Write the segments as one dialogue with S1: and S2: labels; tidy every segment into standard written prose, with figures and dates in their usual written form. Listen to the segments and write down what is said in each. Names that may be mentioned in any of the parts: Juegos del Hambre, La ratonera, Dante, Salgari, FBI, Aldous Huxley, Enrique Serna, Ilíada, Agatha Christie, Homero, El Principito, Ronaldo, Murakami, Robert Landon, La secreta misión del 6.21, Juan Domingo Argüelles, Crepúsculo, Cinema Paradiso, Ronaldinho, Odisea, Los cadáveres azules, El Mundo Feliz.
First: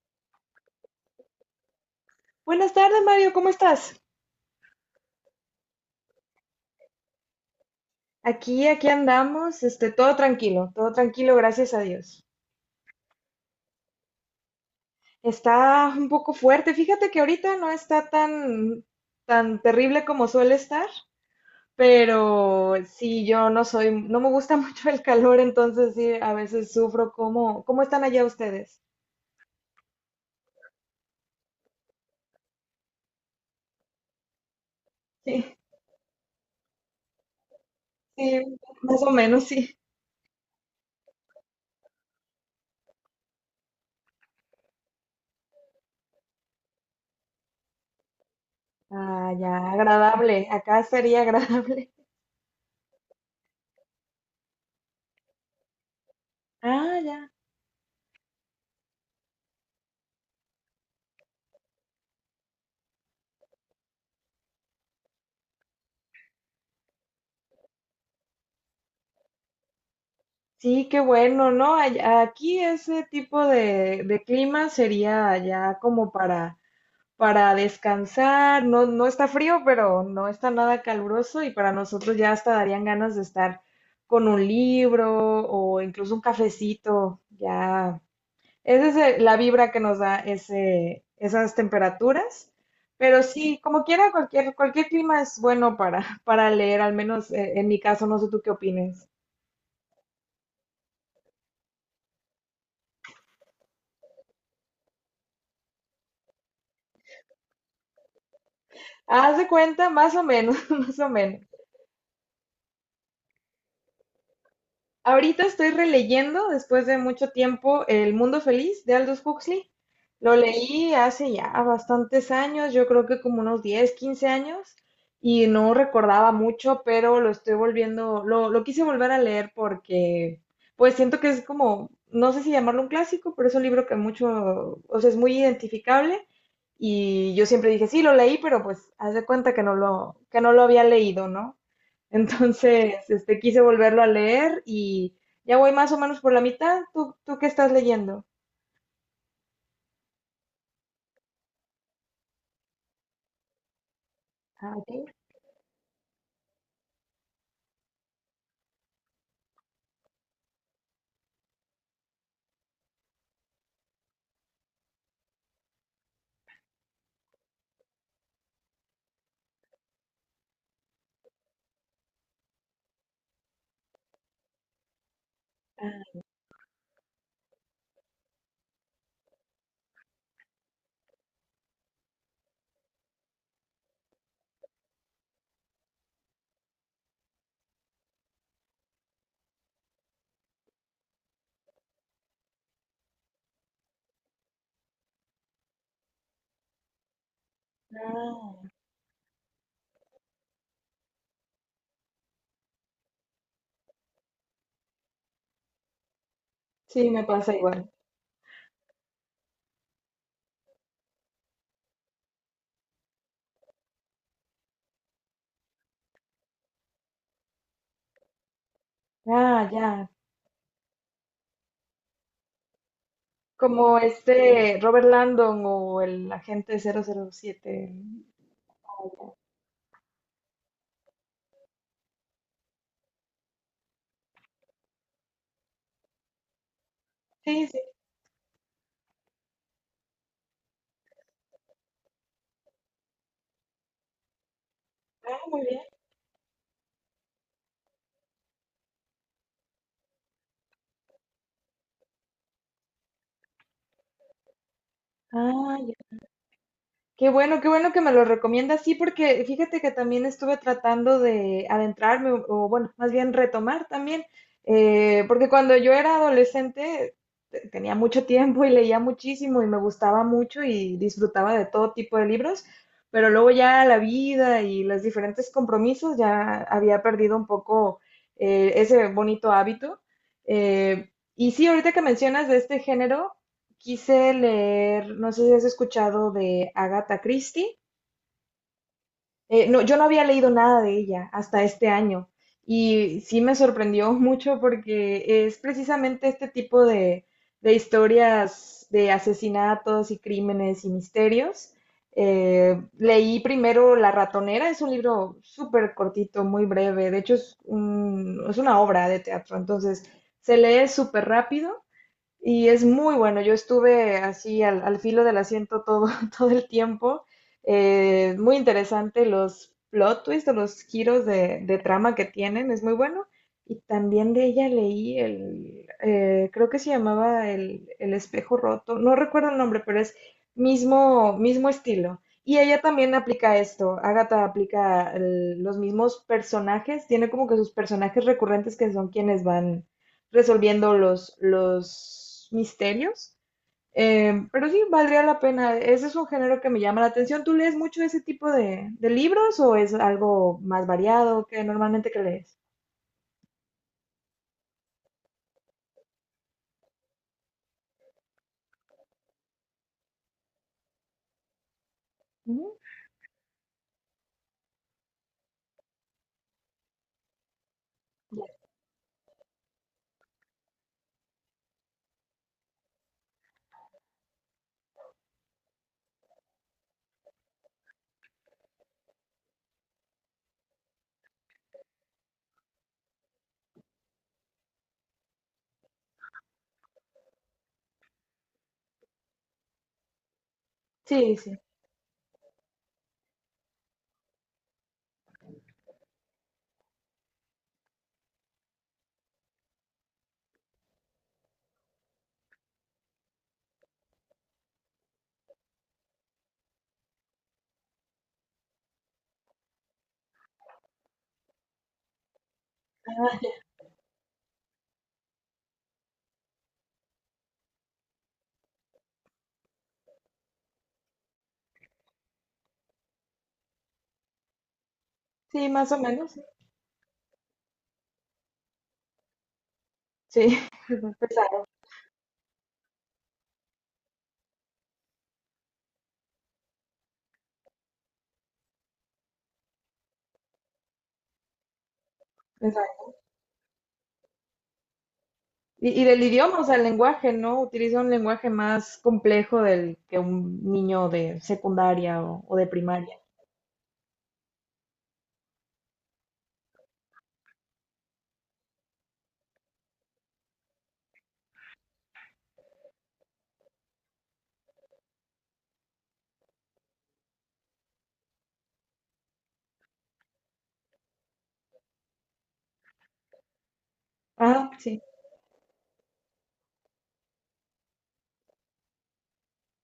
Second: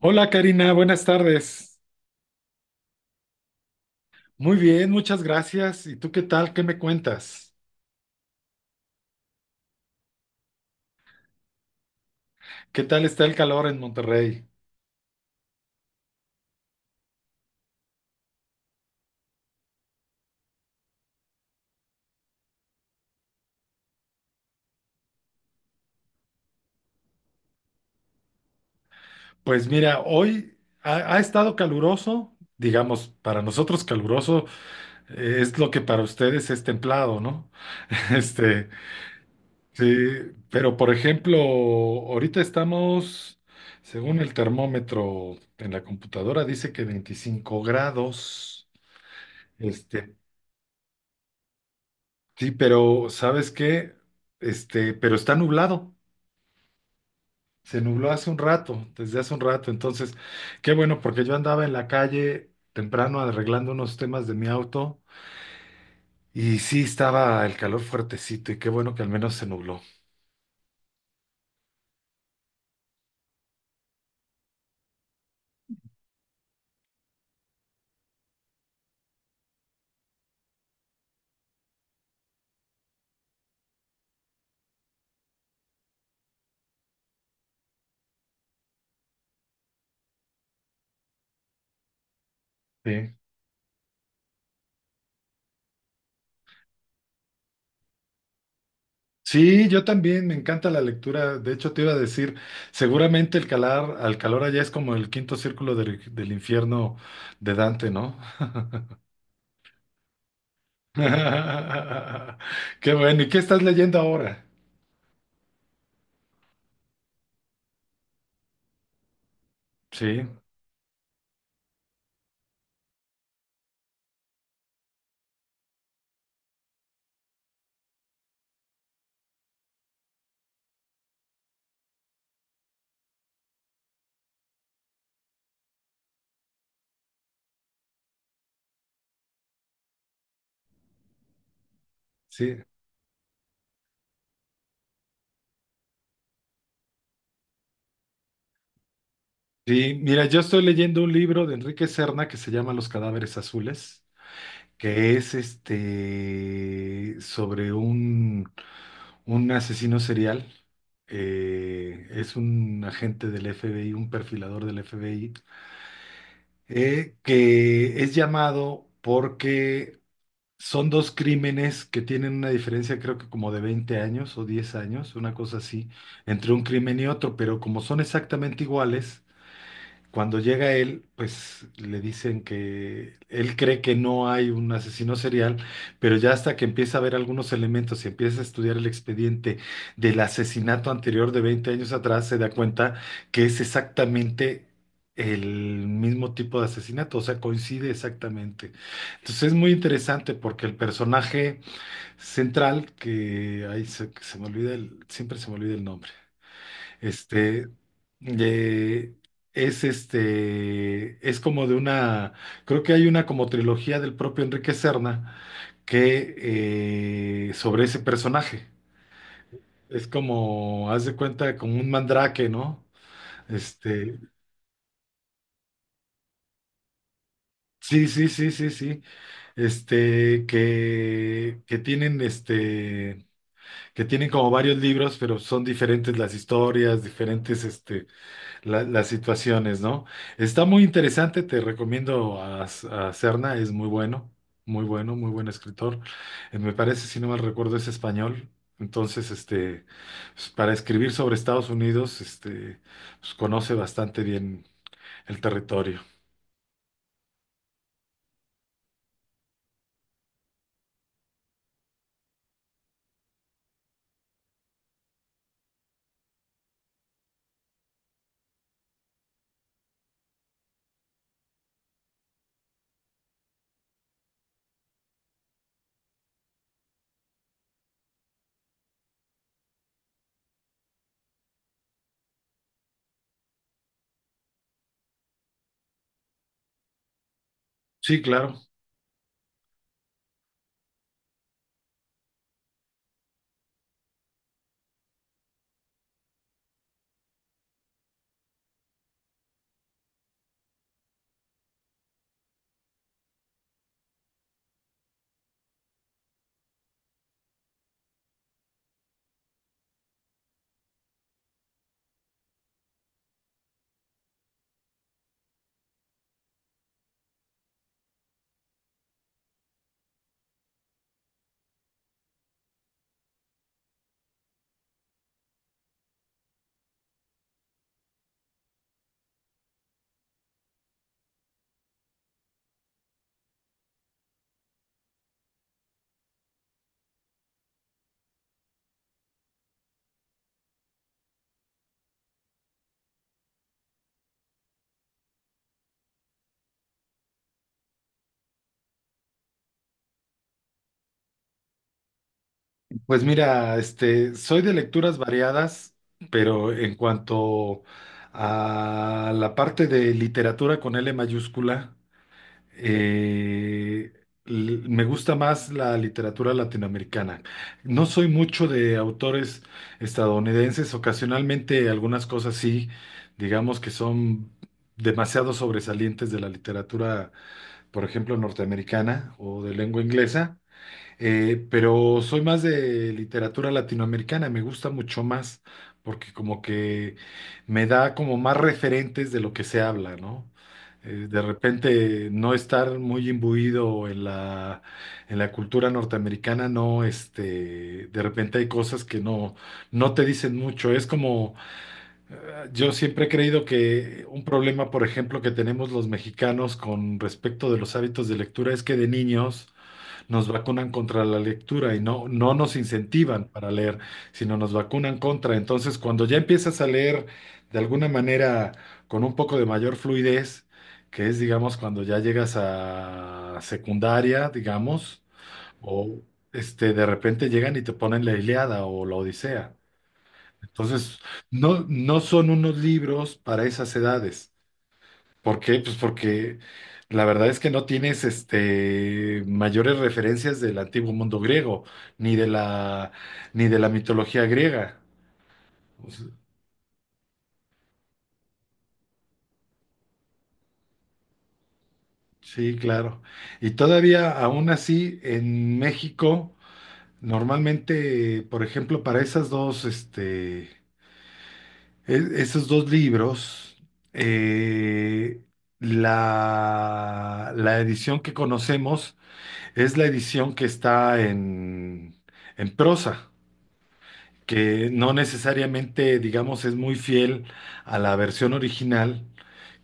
S1: Hola Karina, buenas tardes.
S2: Buenas tardes, Mario, ¿cómo estás?
S1: Muy bien, muchas gracias. ¿Y tú qué tal? ¿Qué me cuentas?
S2: Aquí andamos, todo tranquilo, gracias a Dios.
S1: ¿Qué tal está el calor en Monterrey?
S2: Está un poco fuerte, fíjate que ahorita no está tan terrible como suele estar, pero sí, yo no soy, no me gusta mucho el calor, entonces sí, a veces sufro. ¿Cómo están allá ustedes?
S1: Pues mira, hoy ha estado caluroso, digamos, para nosotros caluroso
S2: Sí,
S1: es lo que para ustedes es templado, ¿no?
S2: sí,
S1: Este,
S2: más o menos, sí.
S1: sí, pero por ejemplo, ahorita estamos, según el termómetro en la computadora, dice que 25 grados.
S2: Ah, ya,
S1: Este,
S2: agradable, acá sería agradable.
S1: Sí, pero ¿sabes qué? Pero está nublado.
S2: Ah, ya.
S1: Se nubló hace un rato, desde hace un rato. Entonces, qué bueno, porque yo andaba en la calle temprano arreglando unos temas de mi auto y sí estaba el calor fuertecito y qué bueno que al menos se nubló.
S2: Sí, qué bueno, ¿no? Aquí ese tipo de clima sería ya como para descansar, no, no está frío, pero no está nada caluroso y para nosotros ya hasta darían ganas de estar con un libro o incluso un cafecito, ya. Esa es la vibra que nos da esas temperaturas,
S1: Sí.
S2: pero sí, como quiera, cualquier clima es bueno para, para leer, al menos en mi caso, no sé tú qué opines.
S1: Sí, yo también me encanta la lectura. De hecho, te iba a decir, seguramente al calor allá es como el quinto círculo del infierno de Dante, ¿no?
S2: Haz de cuenta, más o menos, más o menos.
S1: Qué bueno. ¿Y qué estás leyendo ahora?
S2: Ahorita estoy releyendo, después de mucho tiempo, El Mundo Feliz de Aldous Huxley.
S1: Sí,
S2: Lo leí hace ya bastantes años, yo creo que como unos 10, 15 años, y no recordaba mucho, pero lo estoy volviendo, lo quise volver a leer porque, pues siento que es como, no sé si llamarlo un clásico, pero es un libro que mucho, o sea, es muy identificable. Y yo siempre dije, sí, lo leí, pero pues haz de cuenta que no lo había leído, ¿no?
S1: sí.
S2: Entonces, quise volverlo a leer y ya voy más o menos por la mitad. ¿Tú qué estás leyendo?
S1: Sí, mira, yo estoy leyendo un libro de Enrique Serna que se llama Los cadáveres azules,
S2: Ah, ok.
S1: que es sobre un asesino serial. Es un agente del FBI, un perfilador del FBI, que es llamado porque son dos crímenes que tienen una diferencia, creo que como de 20 años o 10 años, una cosa así, entre un crimen y otro, pero como son exactamente iguales cuando llega él, pues le dicen que él cree que no hay un asesino serial, pero ya hasta que empieza a ver algunos elementos y empieza a estudiar el expediente del asesinato anterior de 20 años atrás, se da cuenta que es exactamente el mismo tipo de asesinato, o sea, coincide
S2: Ah.
S1: exactamente. Entonces es muy interesante porque el personaje central, que ahí se me olvida siempre se me olvida el nombre.
S2: Sí, me pasa
S1: Este,
S2: igual.
S1: de- es es como de una, creo que hay una como trilogía del propio Enrique Serna que sobre ese personaje.
S2: Ah,
S1: Es
S2: ya.
S1: como, haz de cuenta, como un mandrake, ¿no?
S2: Como
S1: Este,
S2: este Robert Landon o el agente 007.
S1: sí, sí, sí, sí, sí. Que tienen que tienen como varios libros, pero son diferentes las historias, diferentes,
S2: Sí, sí,
S1: las situaciones, ¿no? Está muy interesante, te recomiendo a Serna, es muy bueno, muy bueno, muy
S2: ah,
S1: buen
S2: muy bien.
S1: escritor. Me parece, si no mal recuerdo, es español. Entonces, pues, para escribir sobre Estados Unidos, pues, conoce bastante bien el
S2: Ah,
S1: territorio.
S2: qué bueno, qué bueno que me lo recomiendas, sí, porque fíjate que también estuve tratando de adentrarme, o bueno, más bien retomar también, porque cuando yo era adolescente tenía mucho tiempo y leía muchísimo y me gustaba mucho y disfrutaba de todo tipo de libros, pero luego ya la vida y los diferentes compromisos ya había perdido un poco ese bonito hábito. Y sí, ahorita que mencionas de este género, quise leer, no sé si has escuchado de Agatha Christie.
S1: Sí, claro.
S2: No, yo no había leído nada de ella hasta este año y sí me sorprendió mucho porque es precisamente este tipo de historias de asesinatos y crímenes y misterios. Leí primero La ratonera, es un libro súper cortito, muy breve, de hecho es, es una obra de teatro, entonces se lee súper rápido y es muy bueno. Yo estuve así al filo del asiento todo, todo el tiempo. Muy interesante los plot twists o los giros de trama que tienen. Es muy bueno. Y también de ella leí creo que se llamaba el espejo roto. No recuerdo el nombre, pero es mismo, mismo estilo. Y ella también aplica esto. Agatha aplica los mismos personajes. Tiene como que sus personajes recurrentes que son quienes van resolviendo los misterios. Pero sí, valdría la pena. Ese es un género que me llama la atención. ¿Tú lees mucho ese tipo de libros o es algo más variado que normalmente que lees?
S1: Pues mira, soy de lecturas variadas, pero en cuanto a la parte de literatura con L mayúscula,
S2: Ujú,
S1: eh, me gusta más la literatura latinoamericana. No soy
S2: ya.
S1: mucho de autores estadounidenses, ocasionalmente algunas cosas sí, digamos que son demasiado sobresalientes de la literatura, por ejemplo, norteamericana o de lengua inglesa. Pero soy más de literatura latinoamericana, me gusta mucho más porque como que me da como más referentes de lo que se habla, ¿no?
S2: Sí,
S1: De
S2: sí.
S1: repente no estar muy imbuido en la cultura norteamericana, no, de repente hay cosas que no te dicen mucho. Es como, yo siempre he creído que un problema, por ejemplo, que tenemos los mexicanos con respecto de los hábitos de lectura es que de niños nos vacunan contra la lectura y no nos incentivan
S2: Ah,
S1: para leer, sino nos vacunan contra. Entonces, cuando ya empiezas a leer de alguna manera con un poco de mayor fluidez, que es, digamos, cuando ya llegas a secundaria, digamos,
S2: sí, más o
S1: o
S2: menos. Sí,
S1: de repente llegan y te ponen la Ilíada o la Odisea.
S2: sí,
S1: Entonces,
S2: pesado,
S1: no, no son unos libros para esas edades. ¿Por qué? Pues porque la verdad es que no tienes mayores referencias del antiguo mundo griego, ni de
S2: pesado.
S1: la, ni de la mitología griega.
S2: Y
S1: O
S2: del
S1: sea,
S2: idioma, o sea, el lenguaje, ¿no? Utiliza un lenguaje más complejo del que un niño de secundaria o de
S1: sí,
S2: primaria.
S1: claro. Y todavía, aún así, en México, normalmente, por ejemplo, para esas dos, esos dos libros, eh, la edición que conocemos es la edición que está en prosa.
S2: Ah,
S1: Que
S2: sí,
S1: no necesariamente, digamos, es muy fiel a la versión original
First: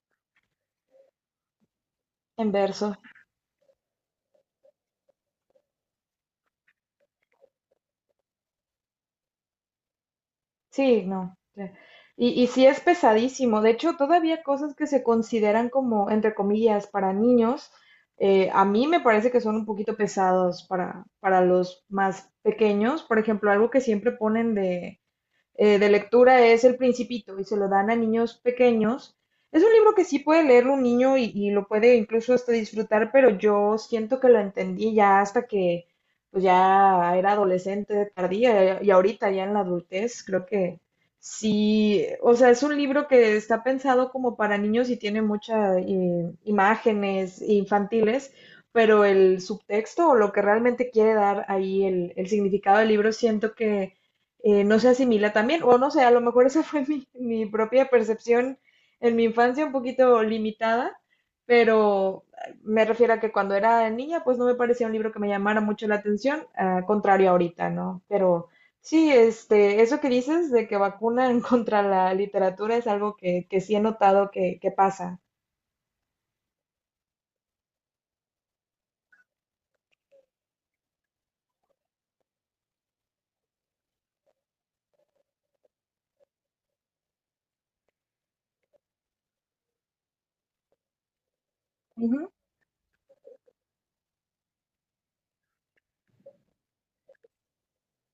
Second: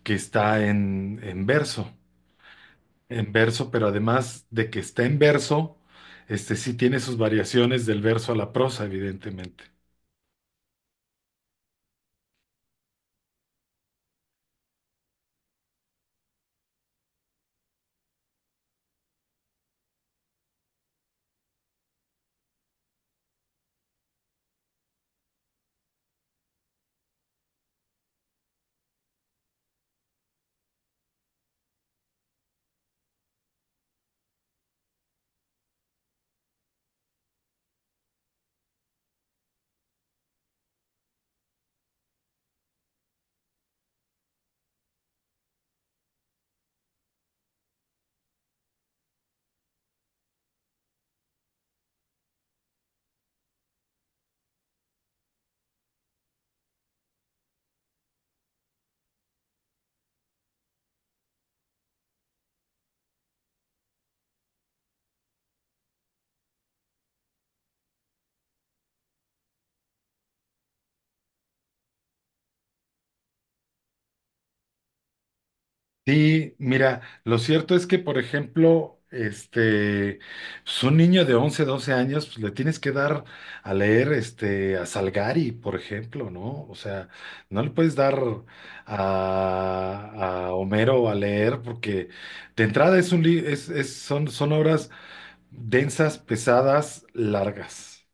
S1: que está en verso,
S2: en verso.
S1: en verso, pero además de que está en verso, este sí tiene sus variaciones del verso a la prosa, evidentemente.
S2: Sí, no. Ya. Y sí es pesadísimo. De hecho, todavía cosas que se consideran como, entre comillas, para niños, a mí me parece que son un poquito pesados para los más pequeños. Por ejemplo, algo que siempre ponen de lectura es El Principito y se lo dan a niños pequeños. Es un libro que sí puede leerlo un niño y lo puede incluso hasta disfrutar, pero yo siento que lo entendí ya hasta que pues ya era adolescente tardía y ahorita ya en la adultez creo que sí, o sea, es un libro que está pensado como para niños y tiene muchas imágenes infantiles, pero el subtexto o lo que realmente quiere dar ahí el significado del libro siento que no se asimila también, o no sé, a lo mejor esa fue mi propia percepción en mi infancia un poquito limitada, pero me refiero a que cuando era niña, pues no me parecía un libro que me llamara mucho la atención, a contrario ahorita, ¿no? Pero sí, eso que dices de que vacunan contra la literatura es algo que sí he notado que pasa.
S1: Sí, mira, lo cierto es que, por ejemplo, pues un niño de 11, 12 años, pues le tienes que dar a leer, a Salgari, por ejemplo, ¿no? O sea, no le puedes dar a, a Homero a leer porque
S2: Ujú,
S1: de entrada es un li- es- son, son obras densas, pesadas, largas,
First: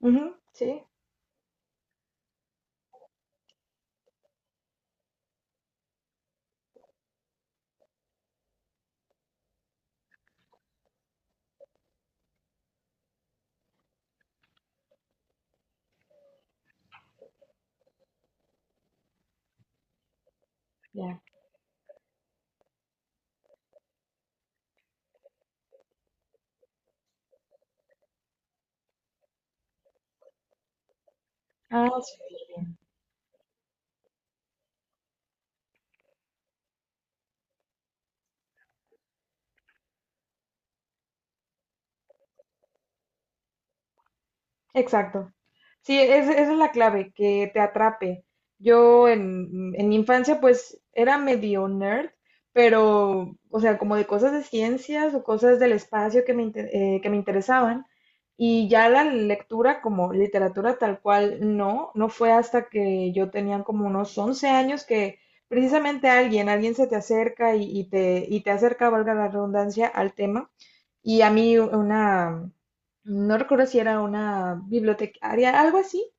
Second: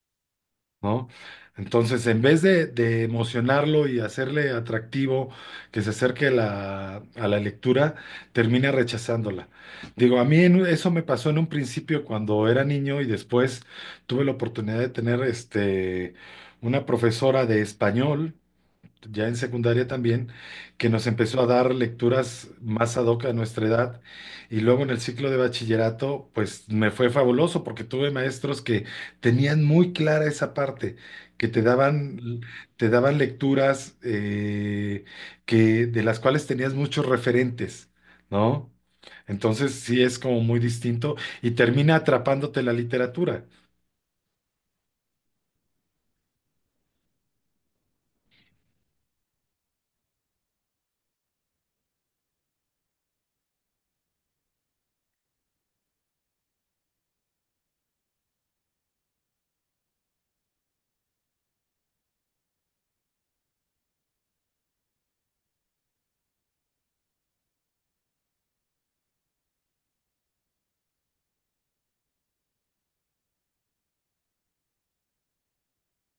S2: ujú, sí,
S1: ¿no? Entonces, en vez de, emocionarlo y hacerle atractivo que se acerque a la lectura, termina rechazándola. Digo, a mí eso me pasó en un principio cuando era niño y después tuve la oportunidad de tener una profesora de español ya en secundaria también, que nos
S2: ya.
S1: empezó a dar lecturas más ad hoc a nuestra edad. Y luego en el ciclo de bachillerato, pues me fue fabuloso porque tuve maestros que tenían muy clara esa parte, que te
S2: Ah,
S1: daban,
S2: sí.
S1: te daban lecturas que, de las cuales tenías muchos referentes, ¿no? Entonces sí es como muy distinto y termina atrapándote la literatura,
S2: Exacto. Sí, esa es la clave, que te atrape. Yo en mi infancia pues era medio nerd, pero, o sea, como de cosas de ciencias o cosas del espacio que me interesaban. Y ya la lectura como literatura tal cual, no, no fue hasta que yo tenía como unos 11 años que precisamente alguien se te acerca y te acerca, valga la redundancia, al tema. Y a mí una, no recuerdo si era una bibliotecaria, algo así,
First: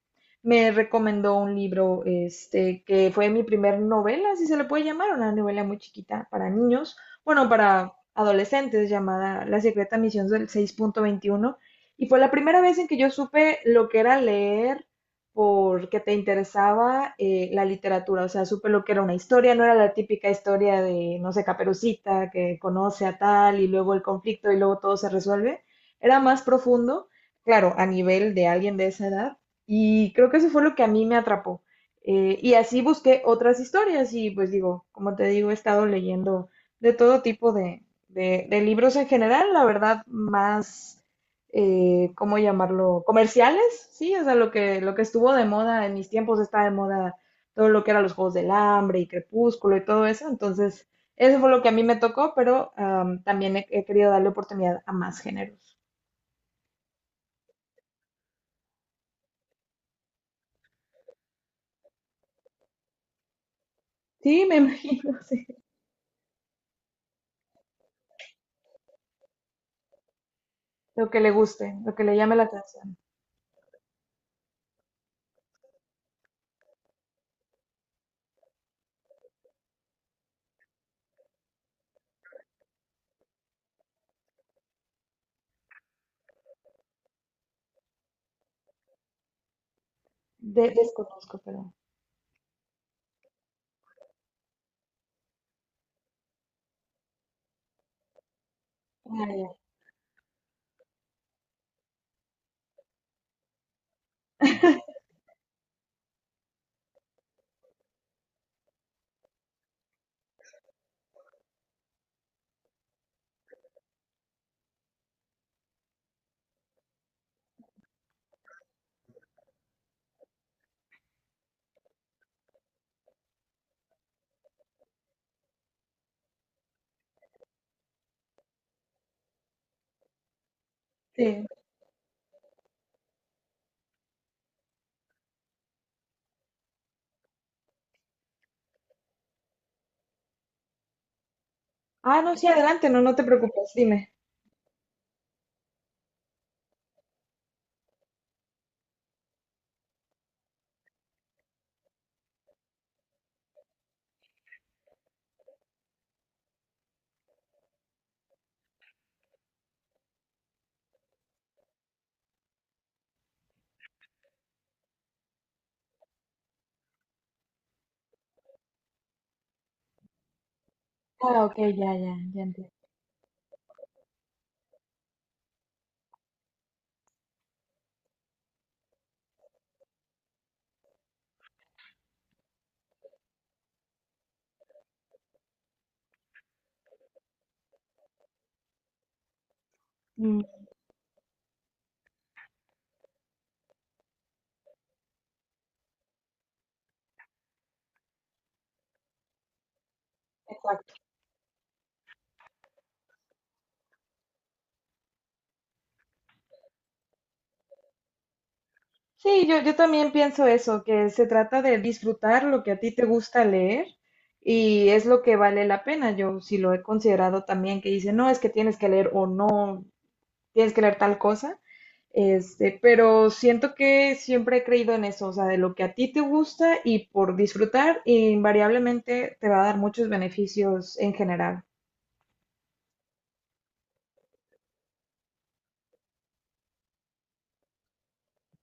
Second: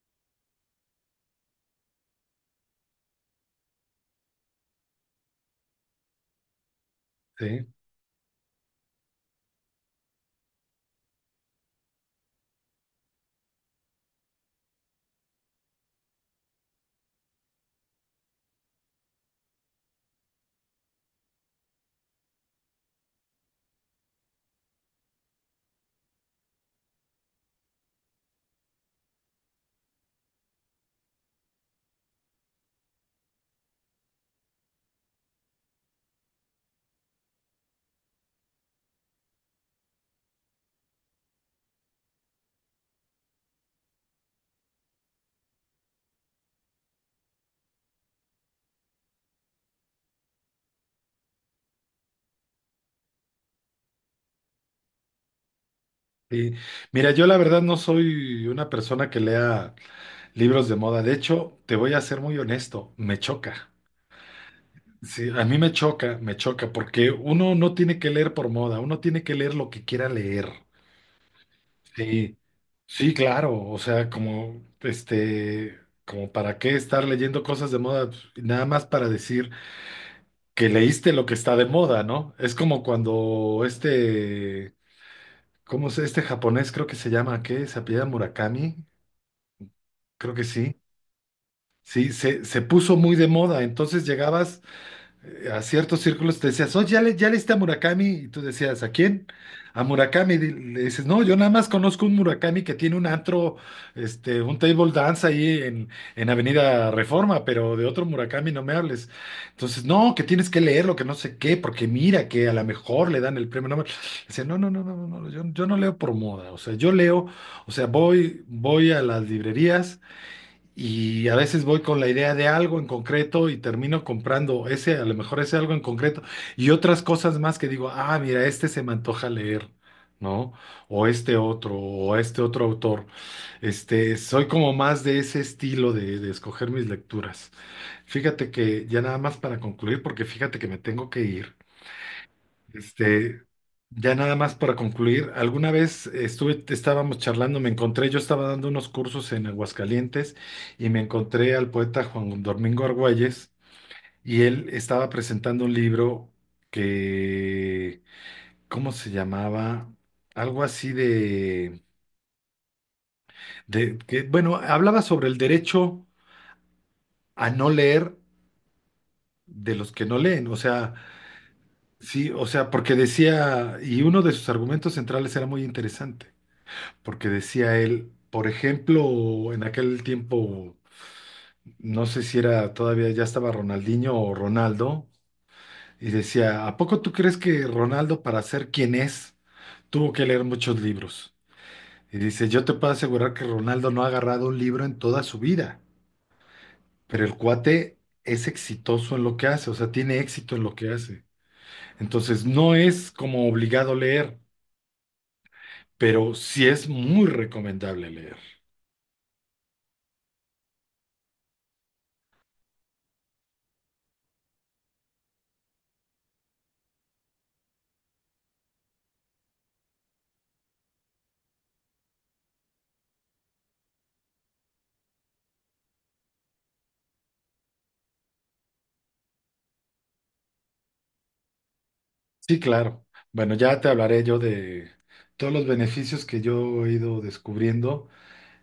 S2: me recomendó un libro, que fue mi primer novela, si se le puede llamar, una novela muy chiquita para niños, bueno,
S1: ¿sí?
S2: para adolescentes, llamada La secreta misión del 6.21, y fue la primera vez en que yo supe lo que era leer porque te interesaba la literatura, o sea, supe lo que era una historia, no era la típica historia de, no sé, Caperucita, que conoce a tal y luego el conflicto y luego todo se resuelve, era más profundo, claro, a nivel de alguien de esa edad, y creo que eso fue lo que a mí me atrapó. Y así busqué otras historias y pues digo, como te digo, he estado leyendo de todo tipo de libros en general, la verdad, más, ¿cómo llamarlo? Comerciales, sí, o sea, lo que estuvo de moda en mis tiempos está de moda todo lo que eran los Juegos del Hambre y Crepúsculo y todo eso, entonces eso fue lo que a mí me tocó, pero también he querido darle oportunidad a más géneros.
S1: Sí. Mira, yo la verdad no soy una persona que lea libros de moda. De hecho, te voy a ser muy honesto, me choca.
S2: Sí, me imagino,
S1: Sí, a
S2: sí.
S1: mí me choca, porque uno no tiene que leer por moda, uno tiene que leer lo que quiera leer.
S2: Lo que le guste, lo que le llame
S1: Sí,
S2: la atención.
S1: sí, claro. O sea, como, como para qué estar leyendo cosas de moda. Pues, nada más para decir que leíste lo que está de moda, ¿no? Es como cuando ¿cómo es este japonés? Creo que se llama, ¿qué? ¿Se apellida Murakami? Creo que sí.
S2: Desconozco, pero.
S1: Sí, se puso muy de moda. Entonces llegabas a ciertos círculos, te decías, oye, ya, ya leíste a Murakami. Y tú decías, ¿a
S2: Ah,
S1: quién?
S2: ya.
S1: A Murakami. Le dices, no, yo nada más conozco un Murakami que tiene un antro, un table dance ahí en, Avenida Reforma, pero de otro Murakami no me hables. Entonces, no, que tienes que leerlo, que no sé qué, porque mira que a lo mejor le dan el premio Nobel. Dice, no, no, no, no, no, no, yo no leo por moda. O sea, yo leo, o sea, voy a las librerías y a veces voy con la idea de algo en concreto y termino comprando ese, a lo mejor ese algo en concreto y otras cosas más que digo, ah, mira, este se me antoja leer, ¿no?
S2: Sí.
S1: O este otro autor. Soy como más de ese estilo de escoger mis lecturas. Fíjate que ya nada más para concluir, porque fíjate que me tengo que ir.
S2: Ah, no, sí, adelante, no, no te
S1: Este,
S2: preocupes, dime.
S1: ya nada más para concluir, alguna vez estábamos charlando, me encontré, yo estaba dando unos cursos en Aguascalientes y me encontré al poeta Juan Domingo Argüelles y él estaba presentando un libro que, ¿cómo se llamaba? Algo así de que, bueno, hablaba sobre el derecho a no leer de los que no leen, o sea,
S2: Ah, ok, ya, ya,
S1: sí,
S2: ya
S1: o sea,
S2: entiendo.
S1: porque decía, y uno de sus argumentos centrales era muy interesante porque decía él, por ejemplo, en aquel tiempo, no sé si era todavía ya estaba Ronaldinho o Ronaldo, y decía, ¿a poco tú crees que Ronaldo para ser quien es tuvo que
S2: Mm,
S1: leer muchos libros? Y dice, yo te puedo asegurar que Ronaldo no ha agarrado un libro en toda su vida, pero el cuate es exitoso en lo que hace, o sea, tiene éxito en lo que
S2: exacto.
S1: hace. Entonces, no es como obligado leer, pero sí es muy recomendable leer.
S2: Sí, yo también pienso eso, que se trata de disfrutar lo que a ti te gusta leer y es lo que vale la pena. Yo sí lo he considerado también, que dice, no, es que tienes que leer o no, tienes que leer tal cosa. Pero siento que siempre he creído en eso, o sea, de lo que a ti te gusta y por disfrutar, invariablemente te va a dar muchos beneficios en general.
S1: Sí, claro. Bueno, ya te hablaré yo de todos los beneficios que yo he ido descubriendo,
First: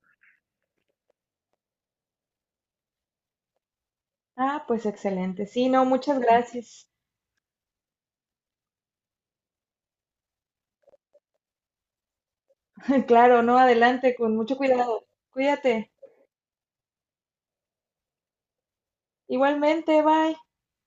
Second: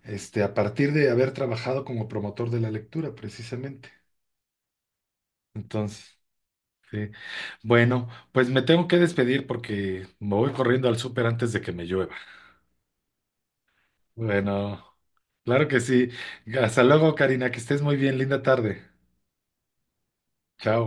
S1: a partir de haber trabajado como promotor de la lectura, precisamente.
S2: Ah, pues excelente. Sí, no,
S1: Entonces,
S2: muchas gracias.
S1: sí. Bueno, pues me tengo que despedir porque me voy corriendo al súper antes de que me llueva.
S2: Claro, no, adelante, con mucho
S1: Bueno,
S2: cuidado.
S1: claro que
S2: Cuídate.
S1: sí. Hasta luego, Karina, que estés muy bien. Linda tarde.
S2: Igualmente, bye.
S1: Chao.